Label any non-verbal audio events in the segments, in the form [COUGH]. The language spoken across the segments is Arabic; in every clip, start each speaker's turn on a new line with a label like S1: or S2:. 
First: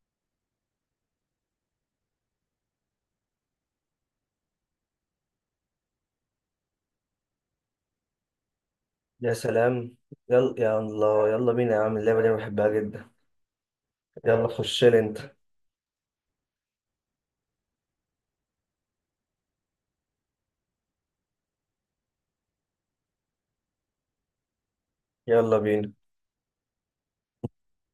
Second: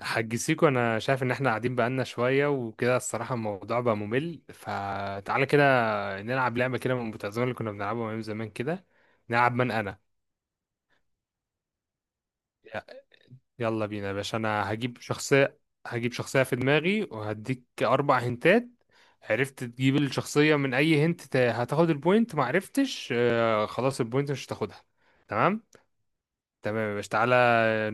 S1: حاج سيكو، انا شايف ان احنا قاعدين بقالنا شويه وكده الصراحه الموضوع بقى ممل، فتعالى كده نلعب لعبه كده من المتعزمه اللي كنا بنلعبها من زمان كده.
S2: يا
S1: نلعب من
S2: سلام.
S1: انا.
S2: يلا يا الله، يلا بينا يا عم، اللعبة دي أنا بحبها
S1: ي-
S2: جدا.
S1: يلا بينا يا باشا،
S2: يلا
S1: انا
S2: خش لي
S1: هجيب
S2: انت،
S1: شخصيه. هجيب شخصيه في دماغي وهديك 4 هنتات. عرفت تجيب الشخصيه من اي هنت، هتاخد البوينت، ما عرفتش خلاص البوينت مش هتاخدها.
S2: يلا
S1: تمام.
S2: بينا.
S1: تمام يا باشا، تعالى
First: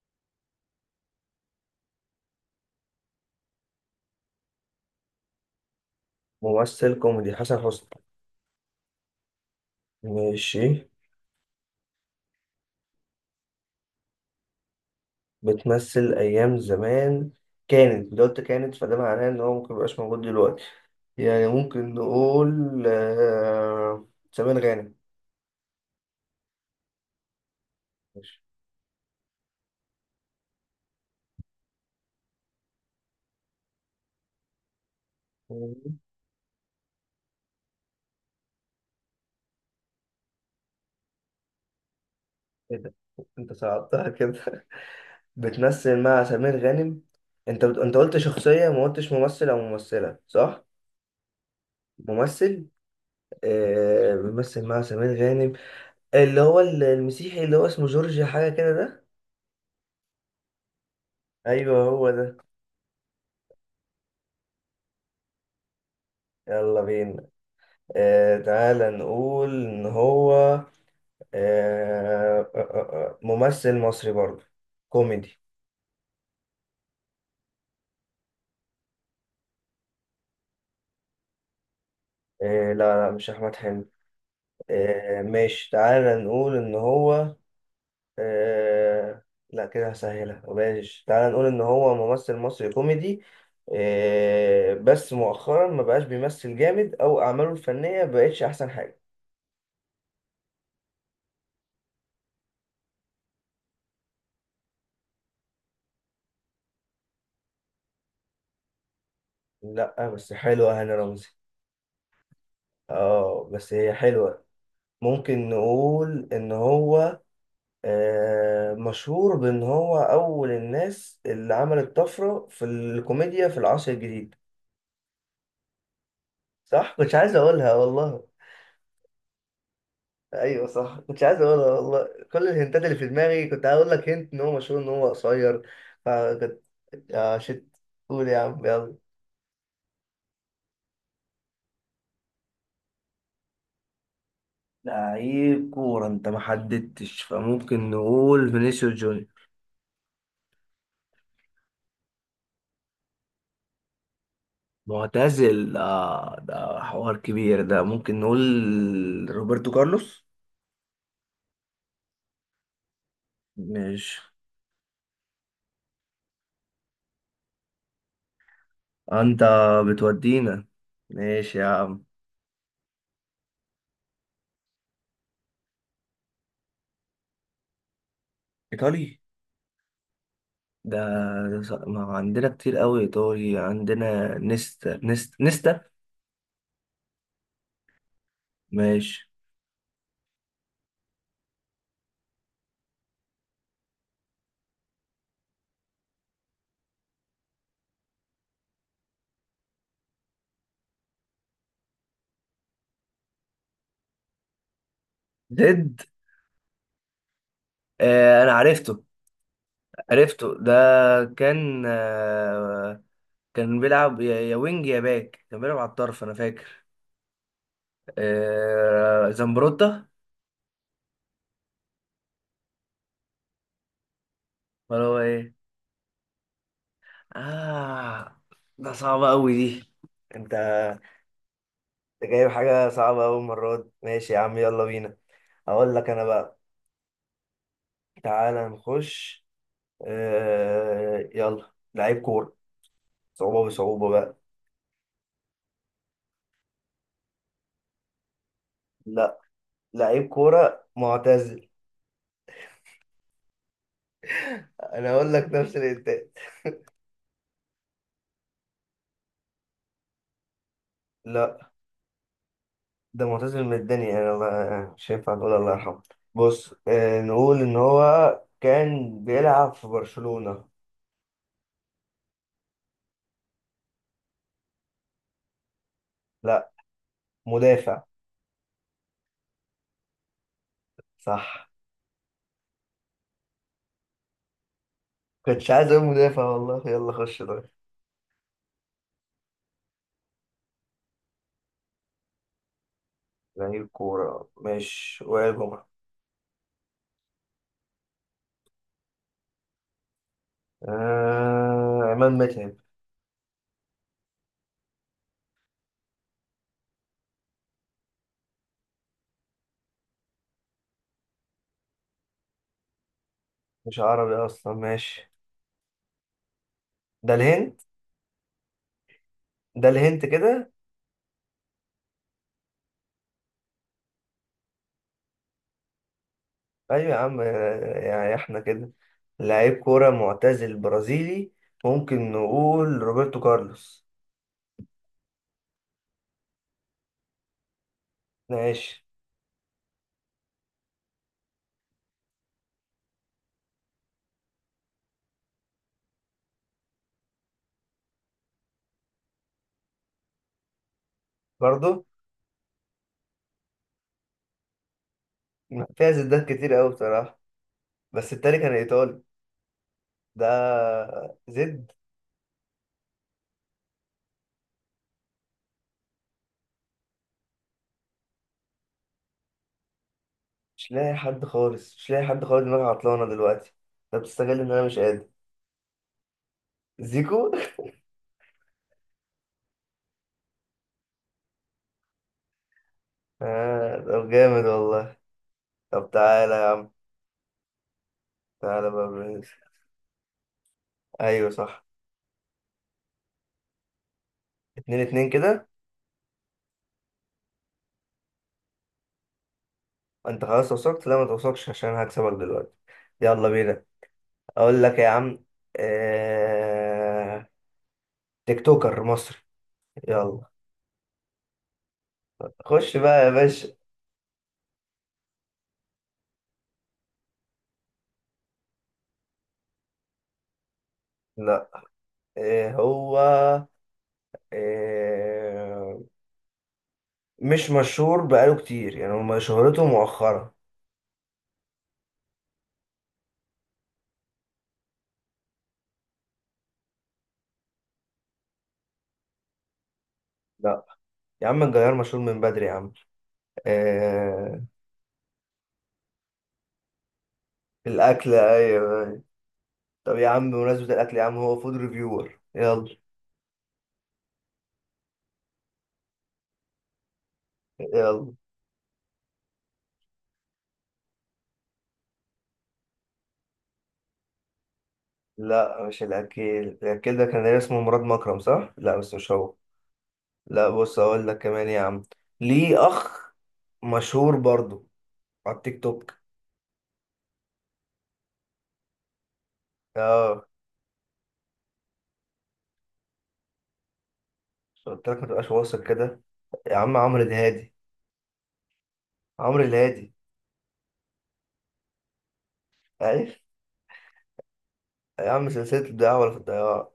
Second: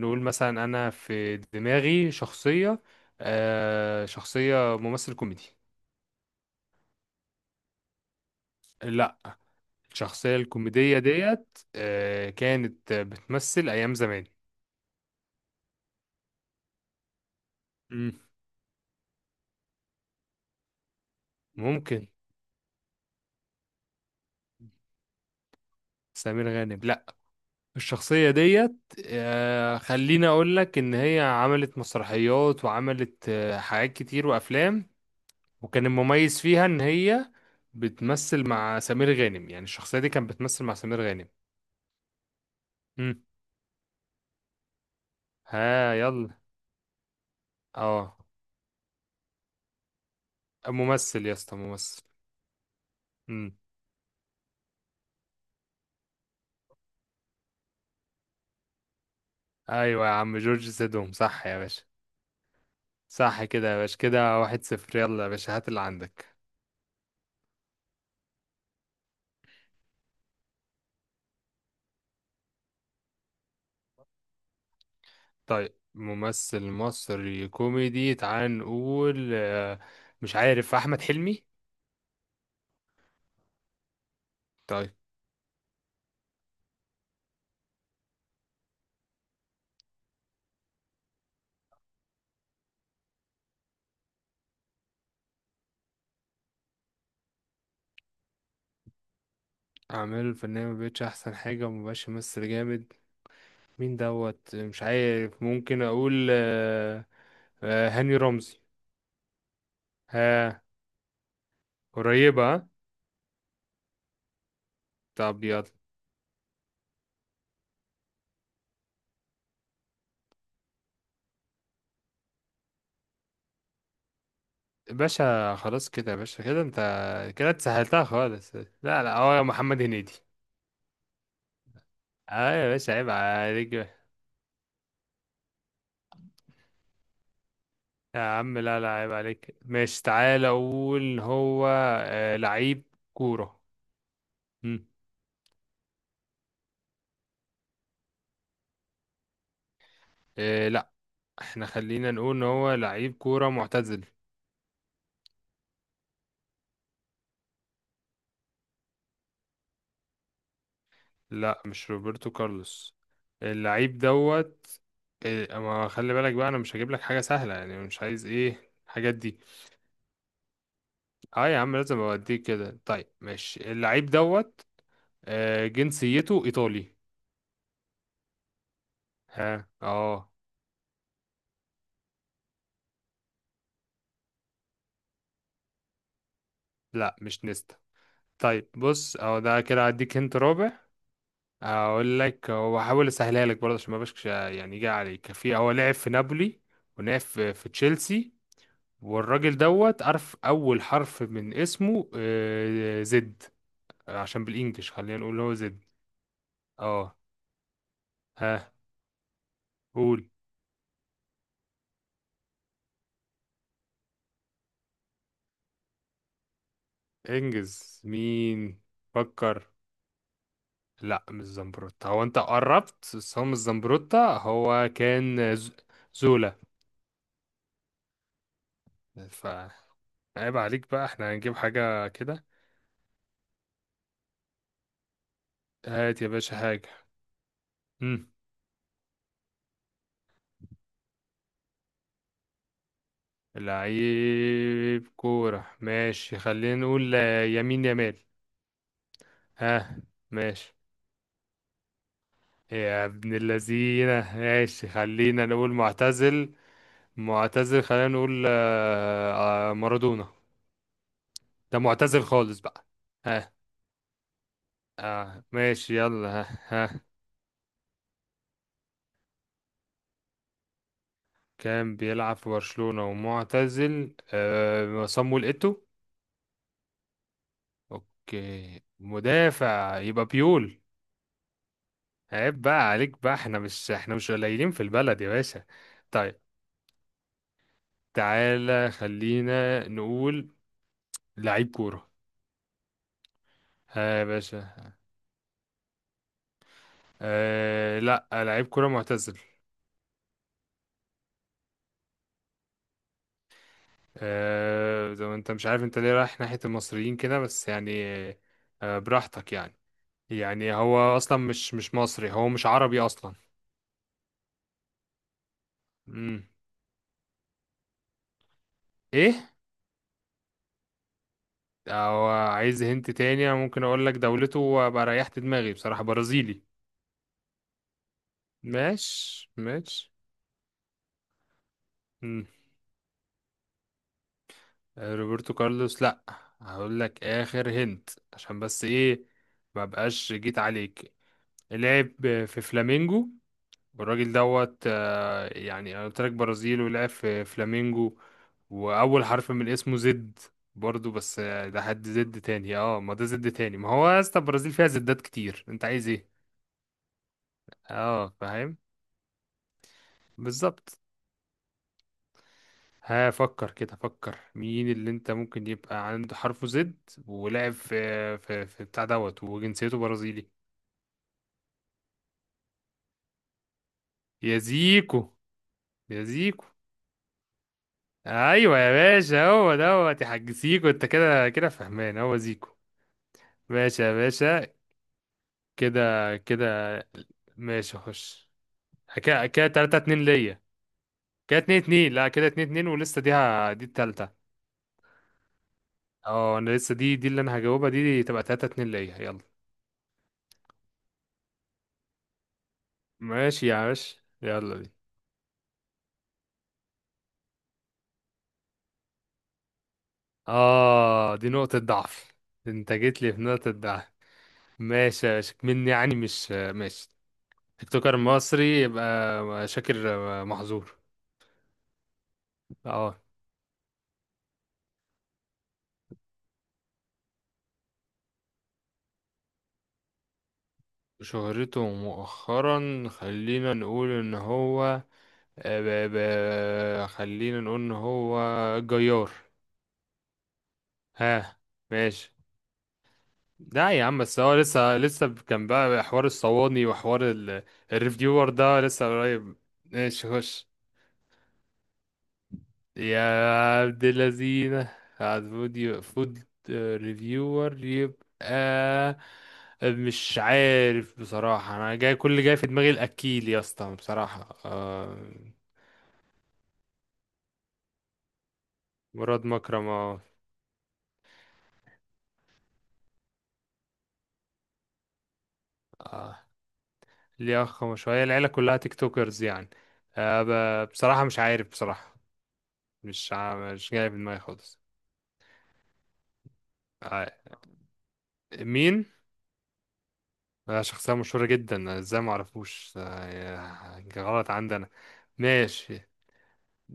S1: نقول مثلا انا في دماغي شخصيه. شخصيه ممثل كوميدي.
S2: ممثل كوميدي، حسن حسني.
S1: لا. الشخصية
S2: ماشي.
S1: الكوميدية ديت كانت بتمثل أيام زمان.
S2: بتمثل أيام زمان. كانت،
S1: مم.
S2: لو قلت كانت فده معناه إن هو ممكن ميبقاش موجود دلوقتي. يعني ممكن
S1: ممكن.
S2: نقول سمير غانم.
S1: سمير غانم لا. الشخصية
S2: ماشي.
S1: ديت خليني أقول لك إن هي عملت مسرحيات وعملت حاجات كتير وأفلام. وكان
S2: ايه
S1: المميز فيها إن هي بتمثل مع سمير غانم، يعني الشخصية دي كانت بتمثل مع سمير غانم.
S2: ده،
S1: مم.
S2: انت صعبتها كده. [LAUGHS]
S1: ها
S2: بتمثل مع
S1: يلا.
S2: سمير غانم. انت
S1: اه.
S2: قلت شخصية، ما قلتش ممثل أو ممثلة، صح؟
S1: ممثل يا اسطى، ممثل.
S2: ممثل.
S1: مم.
S2: بيمثل مع سمير غانم، اللي هو المسيحي، اللي هو اسمه جورج حاجة كده ده.
S1: ايوه يا عم، جورج سيدهم صح يا
S2: ايوه
S1: باشا.
S2: هو ده.
S1: صح كده يا باشا، كده 1-0. يلا يا باشا هات اللي عندك.
S2: يلا بينا. تعالى نقول ان هو ممثل مصري برضه، كوميدي.
S1: طيب، ممثل مصري كوميدي، تعال نقول آه، مش عارف أحمد حلمي.
S2: لا لا، مش احمد حلمي.
S1: طيب.
S2: آه، ماشي. تعالى نقول ان هو آه لا، كده هسهلها. ماشي، تعال نقول ان هو ممثل مصري كوميدي، بس مؤخرا ما بقاش بيمثل جامد، او اعماله الفنية بقتش احسن حاجة.
S1: أعماله الفنية مبقتش أحسن حاجة ومبقاش يمثل جامد. مين دوت؟ مش عارف، ممكن أقول هاني رمزي.
S2: لا بس
S1: ها.
S2: حلوة هاني رمزي.
S1: قريبة ها؟
S2: اه بس هي حلوة.
S1: طب
S2: ممكن
S1: يلا.
S2: نقول ان هو مشهور بان هو اول الناس اللي عملت طفرة في الكوميديا في العصر الجديد.
S1: باشا خلاص كده يا باشا، كده انت
S2: صح، كنتش عايز
S1: كده
S2: اقولها
S1: اتسهلتها
S2: والله.
S1: خالص. لا. لا، هو محمد هنيدي.
S2: ايوه صح، كنت عايز اقولها والله. كل
S1: اه يا
S2: الهنتات
S1: باشا،
S2: اللي في
S1: عيب
S2: دماغي كنت هقول
S1: عليك.
S2: لك هنت ان هو مشهور ان هو قصير. فكنت يا شت،
S1: يا
S2: قول يا
S1: عم،
S2: عم،
S1: لا لا
S2: يلا.
S1: عيب عليك. ماشي تعالى، اقول هو لعيب كورة. مم.
S2: لعيب كورة، انت ما حددتش، فممكن نقول فينيسيوس جونيور.
S1: لا، احنا خلينا نقول ان هو لعيب كورة معتزل.
S2: معتزل، آه، ده حوار كبير. ده ممكن نقول روبرتو كارلوس.
S1: لا مش روبرتو كارلوس. اللعيب
S2: ماشي.
S1: دوت ما خلي بالك بقى، انا مش هجيب لك حاجة سهلة يعني، مش عايز ايه الحاجات دي.
S2: انت بتودينا.
S1: اه
S2: ماشي
S1: يا
S2: يا
S1: عم لازم
S2: عم.
S1: اوديك كده. طيب ماشي، اللعيب دوت جنسيته ايطالي.
S2: ايطالي.
S1: ها اه.
S2: ده ما عندنا كتير قوي ايطالي، عندنا نيستا، نيستا، نيستا.
S1: لا مش نيستا. طيب بص
S2: ماشي.
S1: اهو ده كده، هديك هنت رابع. اقول لك، هو حاول اسهلها لك برضه عشان ما بقاش يعني يجي عليك في هو لعب في نابولي ولعب في تشيلسي، والراجل دوت عارف اول حرف من اسمه زد. عشان بالانجلش خلينا نقول هو زد.
S2: ديد.
S1: اه.
S2: انا
S1: ها
S2: عرفته،
S1: قول.
S2: عرفته ده. كان آه كان بيلعب، يا وينج يا باك، كان بيلعب على الطرف انا فاكر.
S1: انجز مين؟ فكر.
S2: زمبروتا.
S1: لا مش زمبروتا. هو انت قربت بس هو مش زمبروتا، هو
S2: ولا هو ايه.
S1: كان زولا.
S2: اه، ده صعبة
S1: ف
S2: قوي دي. انت
S1: عيب عليك بقى، احنا هنجيب حاجة
S2: انت
S1: كده.
S2: جايب حاجة صعبة قوي المرة دي. ماشي يا عم، يلا بينا. اقول لك
S1: هات
S2: انا
S1: يا باشا
S2: بقى،
S1: حاجة.
S2: تعالى نخش. يلا، لعيب كورة، بصعوبة بقى.
S1: لعيب كورة ماشي، خلينا نقول يمين يمال.
S2: لا،
S1: ها
S2: لعيب
S1: ماشي.
S2: كورة معتزل.
S1: يا ابن اللذينة، ماشي
S2: انا اقول
S1: خلينا
S2: لك
S1: نقول
S2: نفس الانتاج.
S1: معتزل. معتزل خلينا نقول مارادونا.
S2: لا،
S1: ده معتزل خالص بقى.
S2: ده
S1: ها.
S2: معتزل من الدنيا يعني، الله، مش هينفع نقول الله
S1: ماشي
S2: يرحمه.
S1: يلا، ها
S2: بص،
S1: ها.
S2: نقول إن هو كان بيلعب في برشلونة.
S1: كان بيلعب في برشلونة ومعتزل صامويل إيتو.
S2: لا، مدافع.
S1: اوكي مدافع، يبقى بيول.
S2: صح،
S1: عيب بقى عليك بقى، احنا مش احنا مش قليلين في البلد يا باشا.
S2: كنتش عايز أقول
S1: طيب
S2: مدافع والله. يلا خش طيب.
S1: تعالى خلينا نقول لعيب كورة.
S2: لعيب
S1: ها يا
S2: كورة،
S1: باشا.
S2: ماشي، وائل جمعة.
S1: آه لا، لعيب كورة معتزل.
S2: عماد متعب.
S1: زي ما انت مش عارف، انت ليه رايح ناحية المصريين كده بس يعني، آه براحتك يعني. يعني هو اصلا مش مش مصري، هو مش عربي اصلا.
S2: مش عربي أصلا، ماشي.
S1: امم
S2: ده الهند،
S1: ايه؟
S2: ده الهند كده.
S1: او عايز هنت تاني، انا ممكن اقول لك دولته وابقى ريحت دماغي بصراحة، برازيلي.
S2: أيوة يا عم، يعني إحنا كده.
S1: ماشي
S2: لعيب كورة
S1: ماشي.
S2: معتزل برازيلي، ممكن نقول روبرتو كارلوس.
S1: روبرتو كارلوس لا. هقول لك اخر هنت عشان بس
S2: ماشي.
S1: ايه، ما بقاش جيت عليك. لعب في فلامينجو، والراجل دوت يعني انا قلت لك برازيل ولعب في فلامينجو، واول حرف من اسمه زد برضو. بس ده
S2: برضه
S1: حد زد تاني. اه، ما ده زد تاني ما هو. يا اسطى البرازيل فيها زدات كتير، انت عايز
S2: فيها
S1: ايه؟
S2: زدات كتير قوي بصراحة.
S1: اه
S2: بس التاني كان
S1: فاهم.
S2: إيطالي.
S1: بالظبط.
S2: ده زد.
S1: هفكر كده، فكر مين اللي انت ممكن يبقى عنده حرفه زد ولعب في في في بتاع دوت وجنسيته برازيلي.
S2: مش لاقي حد خالص، مش لاقي حد خالص، دماغي عطلانة دلوقتي. طب
S1: يا
S2: بتستغل إن أنا مش قادر.
S1: زيكو. يا زيكو.
S2: زيكو.
S1: ايوه يا باشا، هو دوت يا حاج زيكو، انت كده كده فهمان هو زيكو.
S2: [LAUGHS] آه،
S1: ماشي يا
S2: طب جامد
S1: باشا.
S2: والله. طب
S1: كده
S2: تعالى
S1: كده.
S2: يا عم،
S1: ماشي خش.
S2: تعالى بقى
S1: كده كده 3-2 ليا.
S2: أيوة
S1: كده اتنين
S2: صح.
S1: اتنين لا كده 2-2 ولسه دي التالتة.
S2: اتنين اتنين كده.
S1: اه انا لسه دي اللي انا هجاوبها، دي تبقى 3-2 ليا يلا.
S2: أنت خلاص وصلت، لا ما توصلش عشان هكسبك دلوقتي. يلا
S1: ماشي
S2: بينا.
S1: يا باشا، يلا
S2: أقول
S1: بينا.
S2: لك يا عم، آه... تيك توكر مصري. يلا،
S1: دي نقطة ضعف. أنت
S2: خش
S1: جيت
S2: بقى يا
S1: لي في
S2: باشا.
S1: نقطة ضعف. ماشي مني يعني مش ماشي. تيك توكر مصري يبقى شاكر محظور.
S2: لا. إيه هو؟
S1: اه.
S2: آه، مش مشهور بقاله كتير يعني، هو شهرته مؤخرة.
S1: شهرته مؤخرا، خلينا نقول ان هو خلينا نقول ان هو جيار.
S2: لا يا
S1: ها
S2: عم، الجزائر مشهور
S1: ماشي.
S2: من بدري يا عم.
S1: لا يا عم، بس هو
S2: آه،
S1: لسه لسه كان بقى حوار الصواني وحوار ال...
S2: الأكل،
S1: الريفيور ده
S2: أيوه
S1: لسه
S2: أيوه.
S1: قريب.
S2: طب يا
S1: ماشي
S2: عم
S1: خش.
S2: بمناسبة الأكل، يا عم هو فود ريفيور، يلا.
S1: يا عبد اللذينة، فود فود ريفيور
S2: يلا.
S1: يبقى مش عارف بصراحة، أنا جاي كل اللي جاي في دماغي الأكيل يا اسطى بصراحة آه.
S2: لا، مش الأكل. الأكل ده كان اسمه مراد مكرم، صح؟ لا بس مش
S1: مراد
S2: هو.
S1: مكرم اه.
S2: لا، بص أقول لك كمان يا عم. ليه أخ، مشهور برضو على التيك توك.
S1: آه، ليه أخ؟ ما شوية العيلة كلها تيك توكرز يعني.
S2: اه.
S1: بصراحة مش عارف بصراحة، مش جاي في دماغي خالص.
S2: قلت لك ما تبقاش واثق كده. يا عم عمرو
S1: آه
S2: الهادي.
S1: مين؟
S2: عمرو الهادي.
S1: شخصية مشهورة جدا، ازاي معرفوش
S2: أيوه.
S1: غلط عندنا.
S2: يا عم سلسلة
S1: ماشي.
S2: الدعاء، ولا في الطيارة.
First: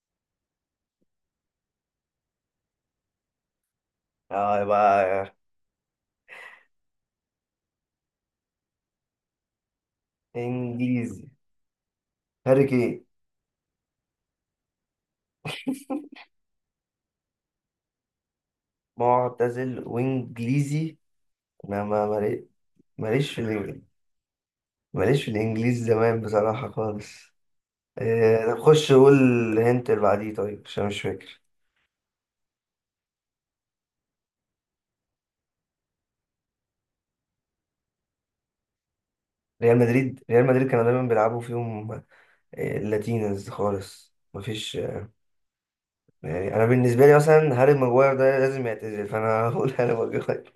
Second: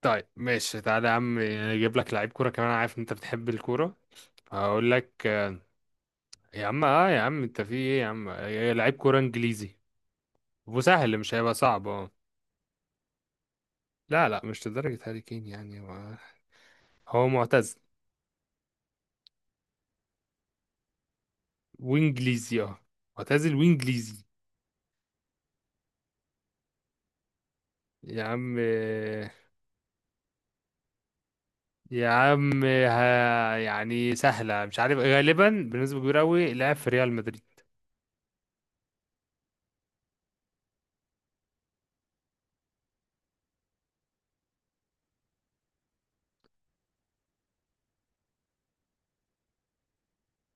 S1: طيب ماشي تعالى يا عم، اجيب لك لعيب كوره كمان، أنا عارف إن انت بتحب الكوره.
S2: اه
S1: هقول لك
S2: يبقى
S1: يا عم اه يا عم انت في ايه يا عم لعيب كوره انجليزي. وسهل،
S2: انجليزي.
S1: مش هيبقى صعب اه.
S2: هاري كين.
S1: لا لا مش لدرجه هاري كين يعني. هو هو معتزل
S2: معتزل وانجليزي. انا ما مالي-
S1: وانجليزي، اه.
S2: ماليش في
S1: معتزل
S2: الانجليزي،
S1: وانجليزي.
S2: ماليش في الانجليزي زمان بصراحة خالص.
S1: يا
S2: إيه؟
S1: عم
S2: طب خش قول الهنت اللي بعديه طيب عشان مش فاكر.
S1: يا عم ها يعني سهله، مش عارف غالبا بنسبه كبيره قوي، لعب في ريال مدريد.
S2: ريال مدريد، ريال مدريد كانوا دايما بيلعبوا فيهم. لاتينز خالص. مفيش. يعني انا بالنسبة لي مثلا، هاري ماجواير ده لازم يعتزل، فانا [LAUGHS] هقول هاري ماجواير.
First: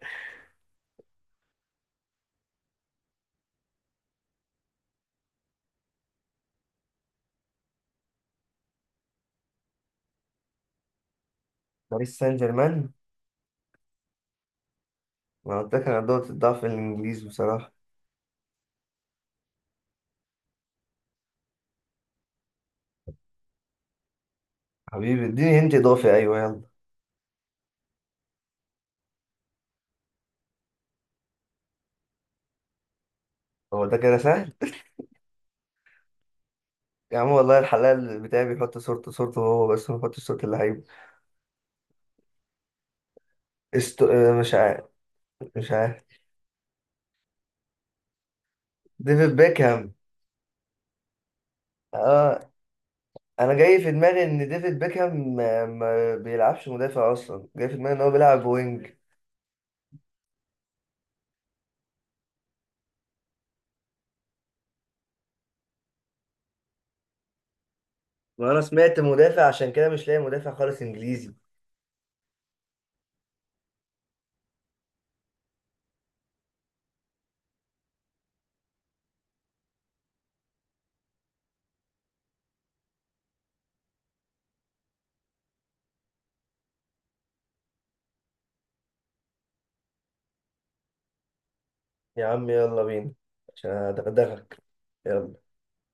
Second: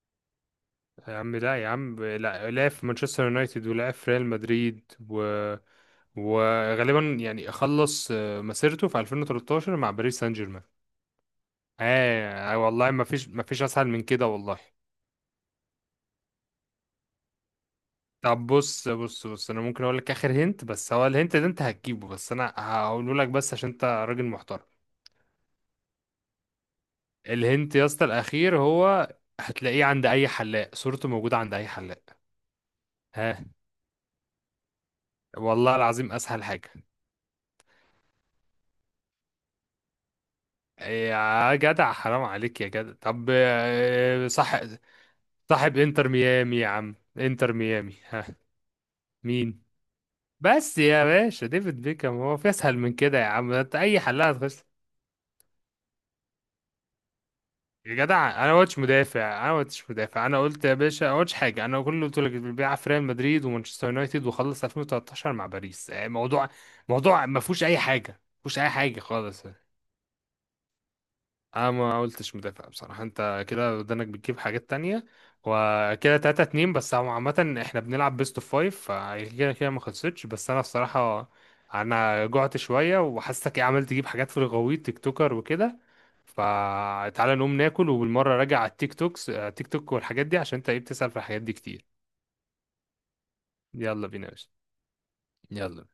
S1: يا عم لا يا عم لا، لعب في مانشستر يونايتد ولعب في ريال مدريد و... وغالبا يعني خلص مسيرته في 2013 مع باريس سان جيرمان.
S2: باريس سان جيرمان.
S1: والله ما فيش اسهل من كده والله.
S2: ما قلت لك انا دوت الضعف الانجليزي بصراحة.
S1: طب بص بص بص، انا ممكن اقول لك اخر هنت، بس هو الهنت ده انت هتجيبه، بس انا هقوله لك بس عشان انت راجل محترم.
S2: حبيبي اديني هنت اضافي، ايوه يلا.
S1: الهنت يا اسطى الاخير هو هتلاقيه عند اي حلاق، صورته موجودة عند اي حلاق. ها.
S2: هو ده كده سهل.
S1: والله العظيم اسهل حاجة.
S2: يا عم والله الحلال بتاعي بيحط صورته، صورته هو بس، ما بيحطش صورة اللعيب.
S1: يا جدع حرام عليك يا جدع. طب
S2: استو... آه، مش
S1: صح،
S2: عارف، مش
S1: صاحب
S2: عارف.
S1: انتر ميامي يا عم، انتر ميامي ها.
S2: ديفيد
S1: مين؟
S2: بيكهام.
S1: بس يا باشا ديفيد بيكهام، هو في
S2: اه،
S1: اسهل من كده يا عم،
S2: انا
S1: ده انت
S2: جاي في
S1: اي
S2: دماغي
S1: حلها
S2: ان
S1: هتخش.
S2: ديفيد بيكهام ما بيلعبش مدافع اصلا، جاي في دماغي
S1: يا
S2: ان هو
S1: جدع
S2: بيلعب
S1: انا ما قلتش
S2: وينج.
S1: مدافع، انا ما قلتش مدافع، انا قلت يا باشا ما قلتش حاجه، انا كل اللي قلت لك بيلعب في ريال مدريد ومانشستر يونايتد وخلص 2013 مع باريس. موضوع ما فيهوش اي حاجه، ما فيهوش
S2: وانا
S1: اي
S2: سمعت
S1: حاجه خالص.
S2: مدافع، عشان كده مش لاقي مدافع خالص انجليزي.
S1: انا ما قلتش مدافع بصراحة، انت كده ودانك بتجيب حاجات تانية. وكده 3-2، بس هو عامة احنا بنلعب بيست اوف فايف، فكده كده ما خلصتش. بس انا بصراحة انا جعت شوية، وحاسسك ايه عمال تجيب حاجات في الغويط، تيك توكر وكده، فتعالى نقوم ناكل، وبالمرة راجع على التيك توكس التيك توك والحاجات دي، عشان انت ايه بتسأل في الحاجات دي كتير.
S2: يا عم يلا بينا عشان
S1: يلا بينا يا باشا،
S2: ادغدغك. يلا.
S1: يلا.